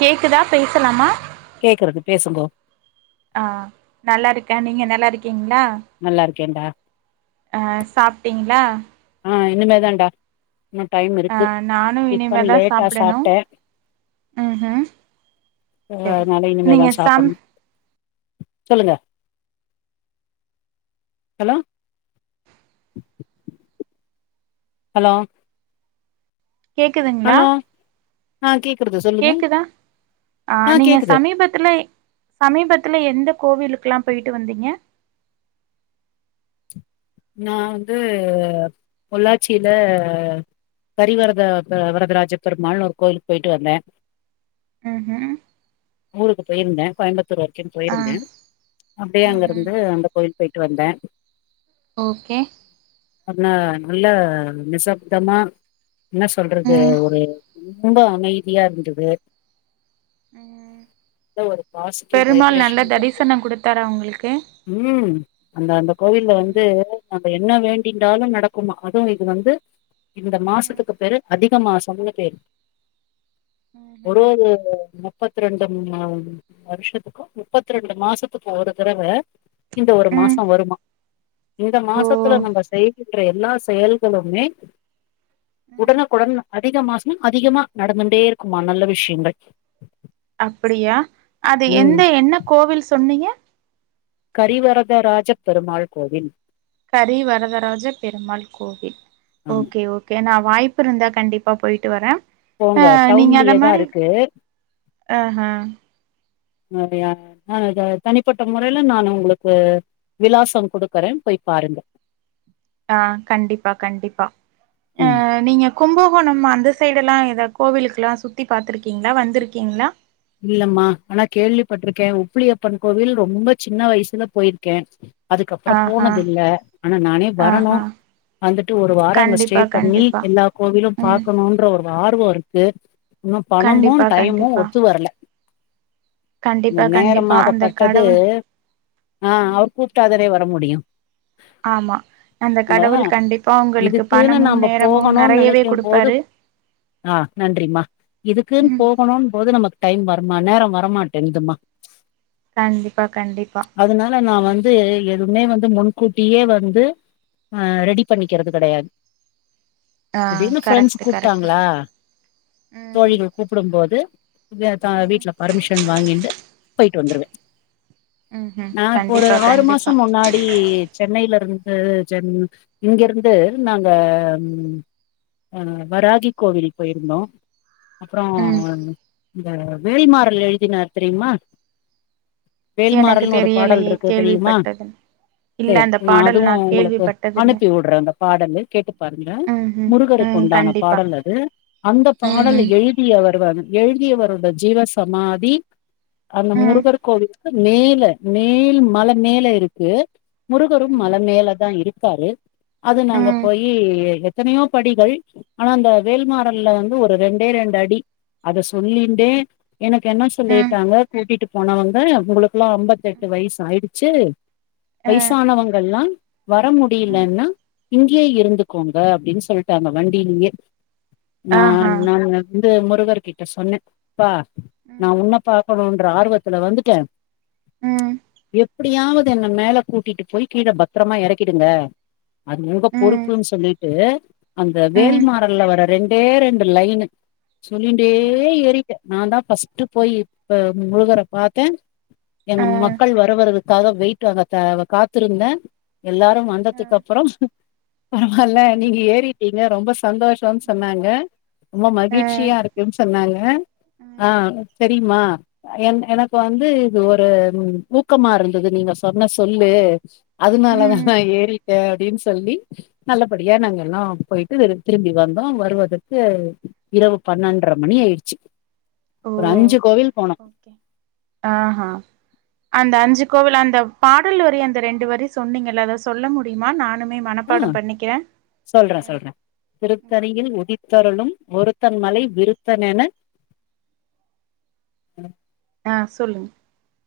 கேக்குதா பேசலாமா கேக்குறது பேசுங்கோ ஆ நல்லா இருக்கேன் நீங்க நல்லா இருக்கீங்களா நல்லா இருக்கேடா அ சாப்பட்டீங்களா ஆ இனிமே தான்டா இன்னும் டைம் ஆ இருக்கு நானு டிப்பன் இனிமேதா லேட்டா சாப்டணு சாப்பிட்டேன் ம் ம் சரி அஹனால நீங்க இனிமேதான் சம் சாப்பிடணும் சொல்லுங்க ஹலோ ஹலோ கேக்குதுங்களா ஆஹ கே கேக்குதா ஆ நீங்க கேக்குது சமீபத்துல சமீபத்து இல்ல எந்த கோவிலுக்கெல்லாம் போயிட்டு வந்தீங்க நான வந்து பொள்ளாச்சியில கரிவரத வரதராஜ பெருமாள்ளுனு ஒரு கோயிலுக்கு போயிட்டு வந்தேன் உம் உம் ஊருக்கு போயிருந்தேன் கோயம்புத்து வரைக்கும் ஆ போயிருந்தேன் அப்டியே ம் அங்க ம் இருந்து அந்த கோவிலுக்கு போயிட்டு வந்தேன் ஓகே அனா நல்ல நிசப்தமா என்ன சொல்றது ம் ஒரு ரொம்ப அமைதியா இருந்தது நல்ல ஒரு பாசிட்டிவ் பெருமாள் நல்ல தரிசனம் கொடுத்தாரா உங்களுக்கு உம் அந்த அந்த கோவில்ல வந்து ம் நம்ம என்ன வேண்டிடாலும் நடக்குமா அதுவும் இது வந்து இந்த ம் மாசத்துக்கு பேரு அதிக அ மாசங்க பேரு ஒரு ம்ஹும் முப்பத்த ரெண்டு வருஷத்துக்கும் முப்பத்து ரெண்டு மாசத்துக்கும் ஒரு தடவ இந்த ஒரு ம் மாசம் வருமா இந்த ஓ மாசத்துல நம்ம செய்கின்ற எல்லா செயல்களுமே ம் உடனுக்குடன் அதிக மாசம் அதிகமா நடந்துண்டே இருக்குமா நல்ல விஷயங்கள் அப்படியா அது ம். எந்த என்ன கோவில் சொன்னீங்க கரிவரதராஜப் பெருமாள் கோவில் கரி வரதராஜ பெருமாள் கோவில் ஆமா. ஓகே ஓகே நான வாய்ப்பு இருந்தா கண்டிப்பா போயிட்டு வரேன் போங்க டவுன்லயேதான் இருக்கு ஆஹ அஹ நான் தனிப்பட்ட முறையில நானு உங்களுக்கு விலாசம் கொடுக்குறே போய் பாருங்க ஆஹ கண்டிப்பா கண்டிப்பா ம் அஹ நீங்க கும்ப இப்ப நம்ம அந்த சைடு எல்லாம் ஏதா கோவிலுக்கு எல்லாம் சுத்தி பாாரத்துருக்கீங்களா வந்திருக்கீங்களா இல்லம்மா ஆனா கேள்விப்பட்டிருக்கே உப்புளியப்பன் கோவில் ரொம்ப சின்ன வயசுல போயிருக்கே அதுக்கப்புறம் ஆஹா போனதில்ல ஆனா நானே ஆஹா வரணும் வந்துட்டு ஒரு வாரம் அங்கு ஸ்டே கண்டிப்பா பண்ணி கண்டிப்பா எல்லா கோவிலும் ம் பார்க்கணும்ன்ற ஒரு ஆர்வம் இருக்கு இன்னும் பணமும் கண்டிப்பா டைமும் கண்டிப்பா ஒத்து ஒத்து வரல இந்த கண்டிப்பா கண்டிப்பா அந்த நேரமாகப்பட்டது கடவுள் ஆஹ் ம் அவர் கூிட்டாதனை வர [unintelligible] முடியும் ஆமா அந்த இப்போ கடவுள் கண்டிப்பா உங்களுக்கு இதுக்குனு பணமு நாம நேரமு போகணும்னு நெறையவே நினைக்கும்போது குடுப்பாரு ஆஹ நன்றிமா இதுக்குனு ம் போகணும்னு நமக்கு டைம் வருமா நேரம் வரமாட்டேன்துமா கண்டிப்பா கண்டிப்பா அதனால நான் வந்து முன்னே வந்து முன்கூட்டியே வந்து அஹ ரெடி பண்ணிக்கிறது கிடையாது ஆ திடீர்னு பிரண்ட்ஸ் கரெக்ட்டு கரெக்ட்டு தா கூப்பிட்டாங்களா ம் தோழிகள் கூப்பிடும் போது ம் வீட்டுல பர்மிஷன் வாங்கிட்டு போயிட்டு வந்துருவே ம்ஹும் நா இப்போ ஒரு கண்டிப்பா ஆறு கண்டிப்பா மாசம் முன்னாடி சென்னையில இருந்து இங்கிருந்து நாங்க அஹ வராகி கோவில் போயிருந்தோம் அப்புறம் ம் இந்த வேல்மார்ல எழுதினார் தெரியுமா எனக்கு வேல்மாறல் ஒரு பாடல் தெரியலையே இருக்கு தெரியுமா கேள்விப்பட்டது இல்ல சரி அந்த நா பாடல் அதுவும் உங்களுக்கு கேள்விப்பட்டதில்ல அனுப்பிவிடுறே அந்த பாடல கேட்டு பாருங்க ம்ஹும் முருகருக்கு ம் உண்டான கண்டிப்பா பாடல் அது அந்த பாடல் ம்ஹும் எழுதியவர் எழுதியவர் நம்ம ஜீவசமாதி அந்த ம் முருகருக்கு அடுத்து மேல மேல் மழை மேல இருக்கு முருகரும் மல ம் மேல தா இருக்கு இருக்காரு அது நாங்க ம் போயி எத்தனையோ படிகள் ஆனா அந்த வேல்மாறல்ல வந்து ஒரு ரெண்டே ரெண்டு அடி அத சொல்லி டே எனக்கு என்ன ம் சொல்லிட்டாங்க கூட்டிட்டு போனவங்க உங்களுக்கு எல்லாம் ஐம்பத்தெட்டு வயசு ஆயிடுச்சு ச்சிரி அ வயசானவங்களல்லாம் வர ம் முடியலன்னா இங்கேயே இருந்துக்கோங்க அப்டின்னு சொல்லிட்டாங்க வண்டியிலயே ஆஹா நான் [inaudible] முருகர் கிட்ட சொன்னேன் ப்பா நா ம் உன்ன பா போனன்ற ஆர்வத்துல வந்துட்டேன் ம் எ அப்டியாவது என்ன மேல கூட்டிட்டு போய் கீழ பத்தரமா இறக்கிடுங்க அது உங்க ம் பொறுப்பு சொல்லிட்டு அந்த ம் வேல்மாறல்ல வர ரெண்டு பேரெண்டு லைனு சொல்லுண்டே ஏறி நான தான் பஸ்ட் போய் இப்ப முருகரை பாத்தேன் எங்க அ மக்கள் வர வரவு க்காக வெயிட் வாங்க காத்திருந்தேன் எல்லாரும் அ வந்ததுக்கு அப்பறம் பரவால நீங்க ஏறிட்டீங்க ரொம்ப சந்தோஷம்னு சொன்னாங்க ரொம்ப மகிழ்ச்சியா இருக்குனு சொன்னாங்க ஆ செரிமா எனக்கு வந்து இது ஒரு ஊக்கமா இருந்தது நீங்க சொன்ன சொல்லு அதனால தான் நான ஏறி அப்டின்னு சொல்லி நல்லபடியா நாங்க எல்லாம் போயிட்டு திரும்பி வந்தோம் வருவதற்க இரவு பன்னெண்டரை மணி ஆயிடுச்சு ஓ ஒரு அஞ்சு கோவில் போனம் ஓகே ஆஹா அந்த அஞ்சு கோவில் அந்த பாடல் வரி அந்த ரெண்டு வரி சொன்னீங்கல்ல அத சொல்ல முடியுமா நானும் ஆ சொல்றேன் ம் சொல்றேன் ம் திருப்பதியில் உதித்தருளும் ஒருத்தன் மலை விருத்தன் என ஆ சொல்லுங்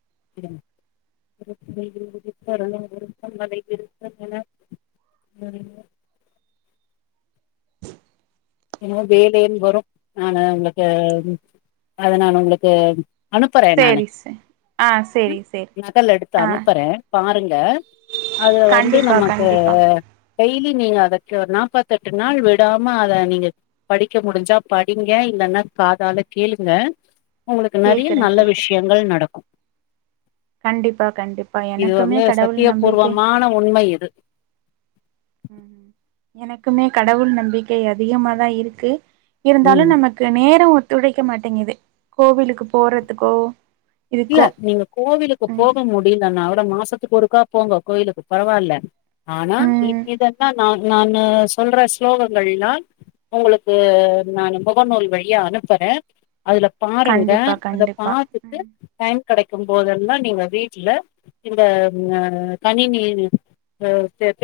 [inaudible] [inaudible] என்னமோ வேலன்னு வரும் நான உங்களுக்கு அத நான உங்களுக்கு அனுப்புறேன் நானு சேரி சே ஆ சேரி சேரி நகலெடுத்து எடுத்து ஆ அனுப்புறேன் பாருங்க அது வந்து கண்டிப்பா நமக்கு கண்டிப்பா டெய்லி நீங்க அதக்கு நாப்பத்த எட்டு நாள் விடாம அத நீங்க படிக்க முடிஞ்சா படிங்க இல்லன்னா காதால கேளுங்க உங்களுக்கு நெறைய கேக்குறே நல்ல கேக்குறே விஷயங்கள் நடக்கும் கண்டிப்பா கண்டிப்பா இது எனக்குமே வந்து கடவுள் நம்பிக்கை சத்தியபூர்வமான உண்மை இது எனக்குமே கடவுள் நம்பிக்கை அதிகமாதான் இருக்கு இருந்தாலும் ம் நமக்கு நேரம் துடைைக்க மாட்டேங்குது கோவிலுக்கு போறதுக்கோ இல்ல இதுக்கோ நீங்க கோவிலுக்கு ம் போக முடியல நா அ மாசத்து கொருக்கா போங்க கோயிலுக்கு பரவால்ல ஆனா இ ம் இதன்ன நான நானு சொல்ற ஸ்லோகங்கல்லாம் உங்களுக்கு நான முகநூல் வழிய அனுப்பறேன் அதுல பாருங்க கண்டிப்பா அத கண்டிப்பா பாத்துட்டு ம் கெடைக்கும் போது தான் நீங்க வீட்டுல இந்த கணினி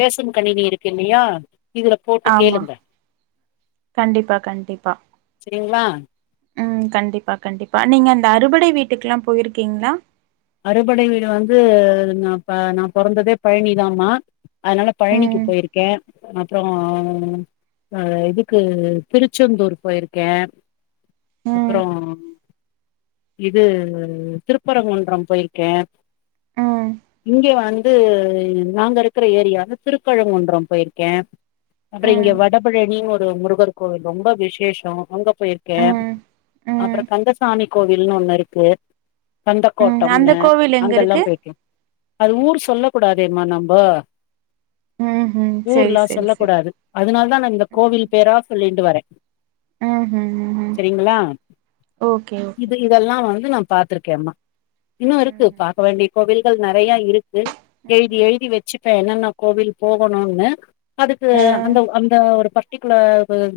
பேசும் கணினி இருக்கு இல்லயா இதுல போட்டு ஆமா கேளுங்க கண்டிப்பா செரிங்களா உம் கண்டிப்பா கண்டிப்பா நீங்க இந்த அறுபடை வீட்டுக்குெல்லாம் போயிருக்கீங்களா அறுபடை வீடு வந்து ந நான பெறந்ததே பழனிதாம்மா அதனால பழனிக்கு ம் போயிருக்கேன் அப்பறம் அ இதுக்கு திருச்செந்தூர் போயிருக்கேன் ம் அப்பறம் இது திருப்பரங்குன்றம் போயிருக்கேன் ம் இங்க வந்து நாங்கள் இருக்கிற ஏரியாவில் திருக்கழுங்குன்றம் போயிருக்கேன் அப்பறம் ம் இங்கே வடபழனின்னு ஒரு முருகர் கோவில் ரொம்ப விசேஷம் அங்கே போயிருக்கேன் ம் ம் அப்புறம் கந்தசாமி கோவில்னு ஒன்னு இருக்கு கந்த ம் அந்த கோவில் எங்க இருக்கு அது ஊர் சொல்ல கூடாதேம்மா நம்ப ம் ம் செரி ஊர்லாம் செரி சொல்லக்க செரி கூடாது அதனால தான் நான இந்த ம் கோவில் பேரா சொல்லி டுவரேன் ம் ம் ம் செரிங்களா ஓகே ஓகே இது இதெல்லாம் வந்து நான பாத்துருக்கேன்ம்மா இன்னும் ம் இருக்கு பாக்க ம் வேண்டிய கோவில் நெறைய இருக்கு எழுதி ம் எழுதி வச்சு இப்ப என்னன்ன கோவில் போகணும்னு அதுக்கு அ அந்த அந்த ஒரு க்குல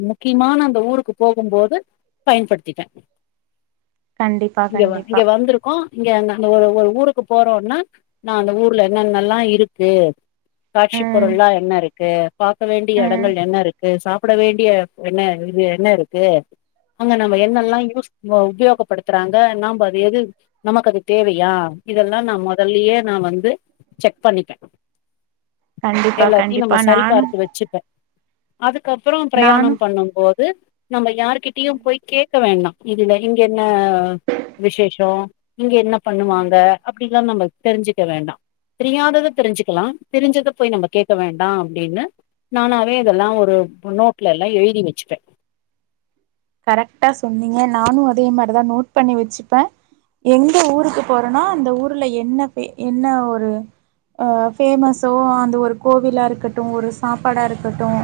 முக்கியமான அந்த ஊருக்கு போகும்போது பயன்படுத்திட்டேன் கண்டிப்பா இங்க கண்டிப்பா இங்க வந்திருக்கோம் இங்க அ அந்த ஒரு ஊருக்கு போறோம்ன்னா நான அந்த ஊர்ல என்னென்னல்லாம் இருக்கு காட்சி ம் பொருள்ல்லாம் என்ன இருக்கு பர்க்க வேண்டிய ம் இடங்கள் என்ன இருக்கு சாப் அப்பட வேண்டிய என்ன இது என்ன இருக்கு அங்க நாம்ம என்னெல்லாம் யூஸ் ஒ உபயோகப்படுத்துறாங்க நாம அது எது நமக்கு அது தேவையா இதெல்லாம் நான் முதல்லய நான் வந்து செக் பண்ணிப்பேன் கண்டிப்பா கண்டிப்பா நானும் அது அதுக்கப்பறம் பிரயாணம் பண்ணும் போது நம்ம யா்கிட்டயும் ம் போய்க்கே இரு வேண்டாம் இதுல இங்க என்ன விசயஷோம் நீங்க என்ன பண்ணுவாங்க ம் அப்படில்லாம் நம்ம தெரிஞ்சுக்க வேண்டாம் தெரியாததை தெரிஞ்சுக்கலாம் தெரிஞ்சதை போய் நம்ம கேட்க வேண்டாம் அப்டின்னு நானாவே இதெல்லாம் ஒரு நோட்ல எல்லாம் எழுதி வச்சுப்பேன் கரெக்ட்டா சொன்னீங்க நானும் அதே மாதிரிதான் நோட் பண்ணி வச்சுப்பேன் எங்க ஊருக்கு போறேனா அந்த ஊர்ல என்ன பே என்ன ஒரு அ பேமஸ்ஸோஅந்த ஒரு கோவிலா இருக்கட்டும் ஒரு சாப்பாடா இருக்கட்டும்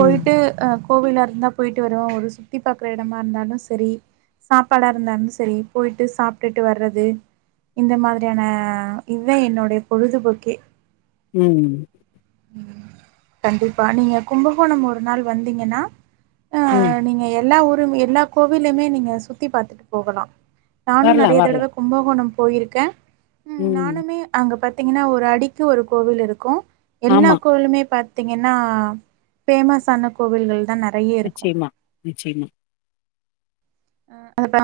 ம் அ கோவில இருந்த போயிட்டு வருவோம் ஒரு சு சுத்தி பாகுற இடமா இருந்தாலும் சரி சாப்பாடா இருந்தாலும் சரி போயிட்டு சாப்பட்டுட்டு வர்றது இந்த மாரியான இதுதான் என்னுடைய பொழுதுபோக்கே ம் கண்டிப்பா நீங்க கும்பகோணம் ஒரு நாள் வந்தீங்கன்னா ஆ ம் நீங்க எல்லா ஊர் எல்லா கோவிலயுமே நீங்க சுத்தி பாத்துட்டு போகலாம் நானும் வரலா நெறைய வரலா தடவை கும்பகோணம் போயிருக்கேன் ம் நானுமே அங்க பத்தி பாத்தீங்கன்னா ஒரு அடிக்கு ஒரு கோவில் இருக்கும் எல்லா ஆமா கோயிலுமே ப பத்தீங்கன்னா பேமஸ்சான கோவில்கள் தான் நெறைய இருக்கு நிச்சயமா நிச்சயமா அ அப்ப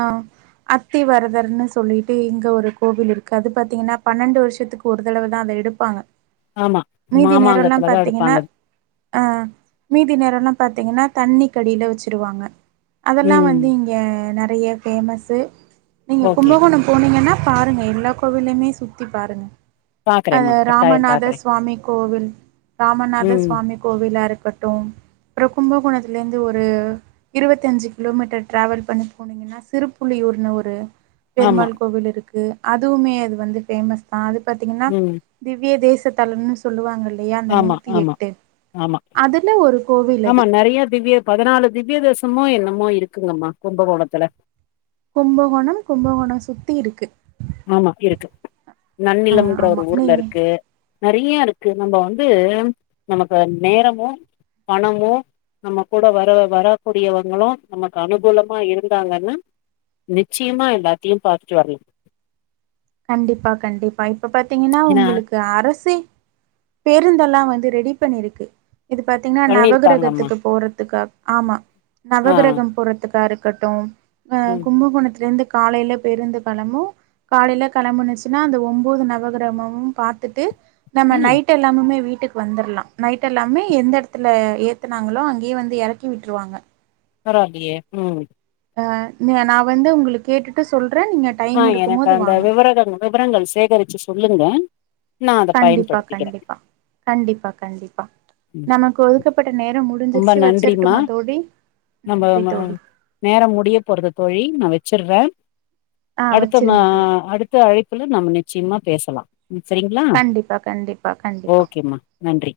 அத்திவரதர்ன்னு சொல்லிட்டு இங்க ஒரு கோவில் இருக்கு அது பாத்தீங்கன்னா பன்னெண்டு வருஷத்துக்கு ஒரு தடவதான் அத எடுப்பாங்க ஆமா மீதி நேரம்ல்லாம் மாமாங்கத்துலதா பாத்தீங்கன்னா எடுப்பாங்க அ மீதி நேரம்ல்லாம் பாத்தீங்கன்னா தண்ணி கடியில் வச்சுருவாங்க அதெல்லாம் ம் வந்துங்க நெறைய ஃபேமஸ்ஸு நீங்க ஓகே கும்பகோணம் போனீங்கன்னா பாருங்க எல்லா கோவில்லியுமே சுத்தி பாருங்க ஹா பாக்குறேம்மா கட்டாயம் ராமநாத பாக்குறே சுவாமி கோவில் ராமநாத ம் சுவாமி கோவிலா இருக்கு கட்டும் அப்றம் கும்பகோணத்தில இருந்து ஒரு இருவத்தஞ்சி கிலோமீட்டர் ட்ராவல் பண்ணி போனிங்கன்னா சிருப்புள்ளியூர்னு ஒரு ஆமா பெருமாள் கோவில் இருக்கு அதுவுமே அது வந்து பேமஸ் தான் அது பாத்தீங்கன்னா ம் திவ்ய தேஸ் தல்லுன்னு சொல்லுவாங்கள ஆமா ஆமா ஆமா அதுல ஒரு கோவில் ஆமா அது நெறைய திவ்ய பதினாலு திவ்யதேசமும் என்ன என்னமொ இருக்குங்கம்மா கும்பகோணத்துல கும்பகோணம் கும்பகோணம் சுத்தி இருக்கு ஆமா இருக்கு ஆ நன்னிலம்ன்ற ஒரு ஆமா ஊர்ல நீங்க இருக்கு ந நெறையா இருக்கு நம்ம வந்து நமக்கு நேரமும் பணமும் நம்ம கூட வர வரக்கூடியவங்களும் நமக்கு அனுகூலமா இருந்தாங்கன்னு நிச்சயமா எல்லாத்தையும் பாத்துட்டு வரலாம் கண்டிப்பா கண்டிப்பா இப் இப்ப பாத்தீங்கன்னா ஏன்னா உங்களுக்கு அரசு பேருந்தெல்லாம் வந் வந்து ரெடி பண்ணிருக்கு இது பார்த்தீங்கன்னா பண்ணிருக்காங்கம்மா நவகிரகத்துக்கு போறதுக்காக ஆமா ஆ நவகிரகம் போறதுக்காக இருக் கட்டும் ஆ ம் கும்பகோணத்தல இருந்து காலையில பேருந்து களமும் காலையில கிளம்பனுச்சுன்னா அந்த ஒன்பது நவகிரமமும் பாத்துட்டு நம்ம ம் நைட் எல்லாமமே வீட்டுக்கு வந்துடலாம் நைட் எல்லாமே எந்த இடத்துல ஏத்துனாங்களோ அங்கேயே வந்து இறக்கி விட்டுருவாங்க பரவாலியே ம் நான் வந்து உங்களுக்கு கேட்டுட்டு சொல்றே நீங்க ஆ டைம் இருக்கும் எனக்கு போது அந்த வாங்க விவரங்கள் விவரங்கள் சேகரிச்சு சொல்லுங்க நா அத கண்டிப்பா பயன்படுத்திக்கிறே கண்டிப்பா கண்டிப்பா கண்டிப்பா ம் நமக்கு ஒதுக்கப்பட்ட நேரம் முழுவதும் ரொம்ப நன்றிமா நம்ம நன்றி தோழி நேரம் முடிய போறது தோழி நான வச்சிருறேன் ஆ அடுத்த மா வச்சிருங்க தோழி அடுத்த அழப் ள்ள நம்ம நிச்சயமா பேசலாம் செரிங்களா கண்டிப்பா கண்டிப்பா கண்டிப்பா ஓகேம்மா நன்றி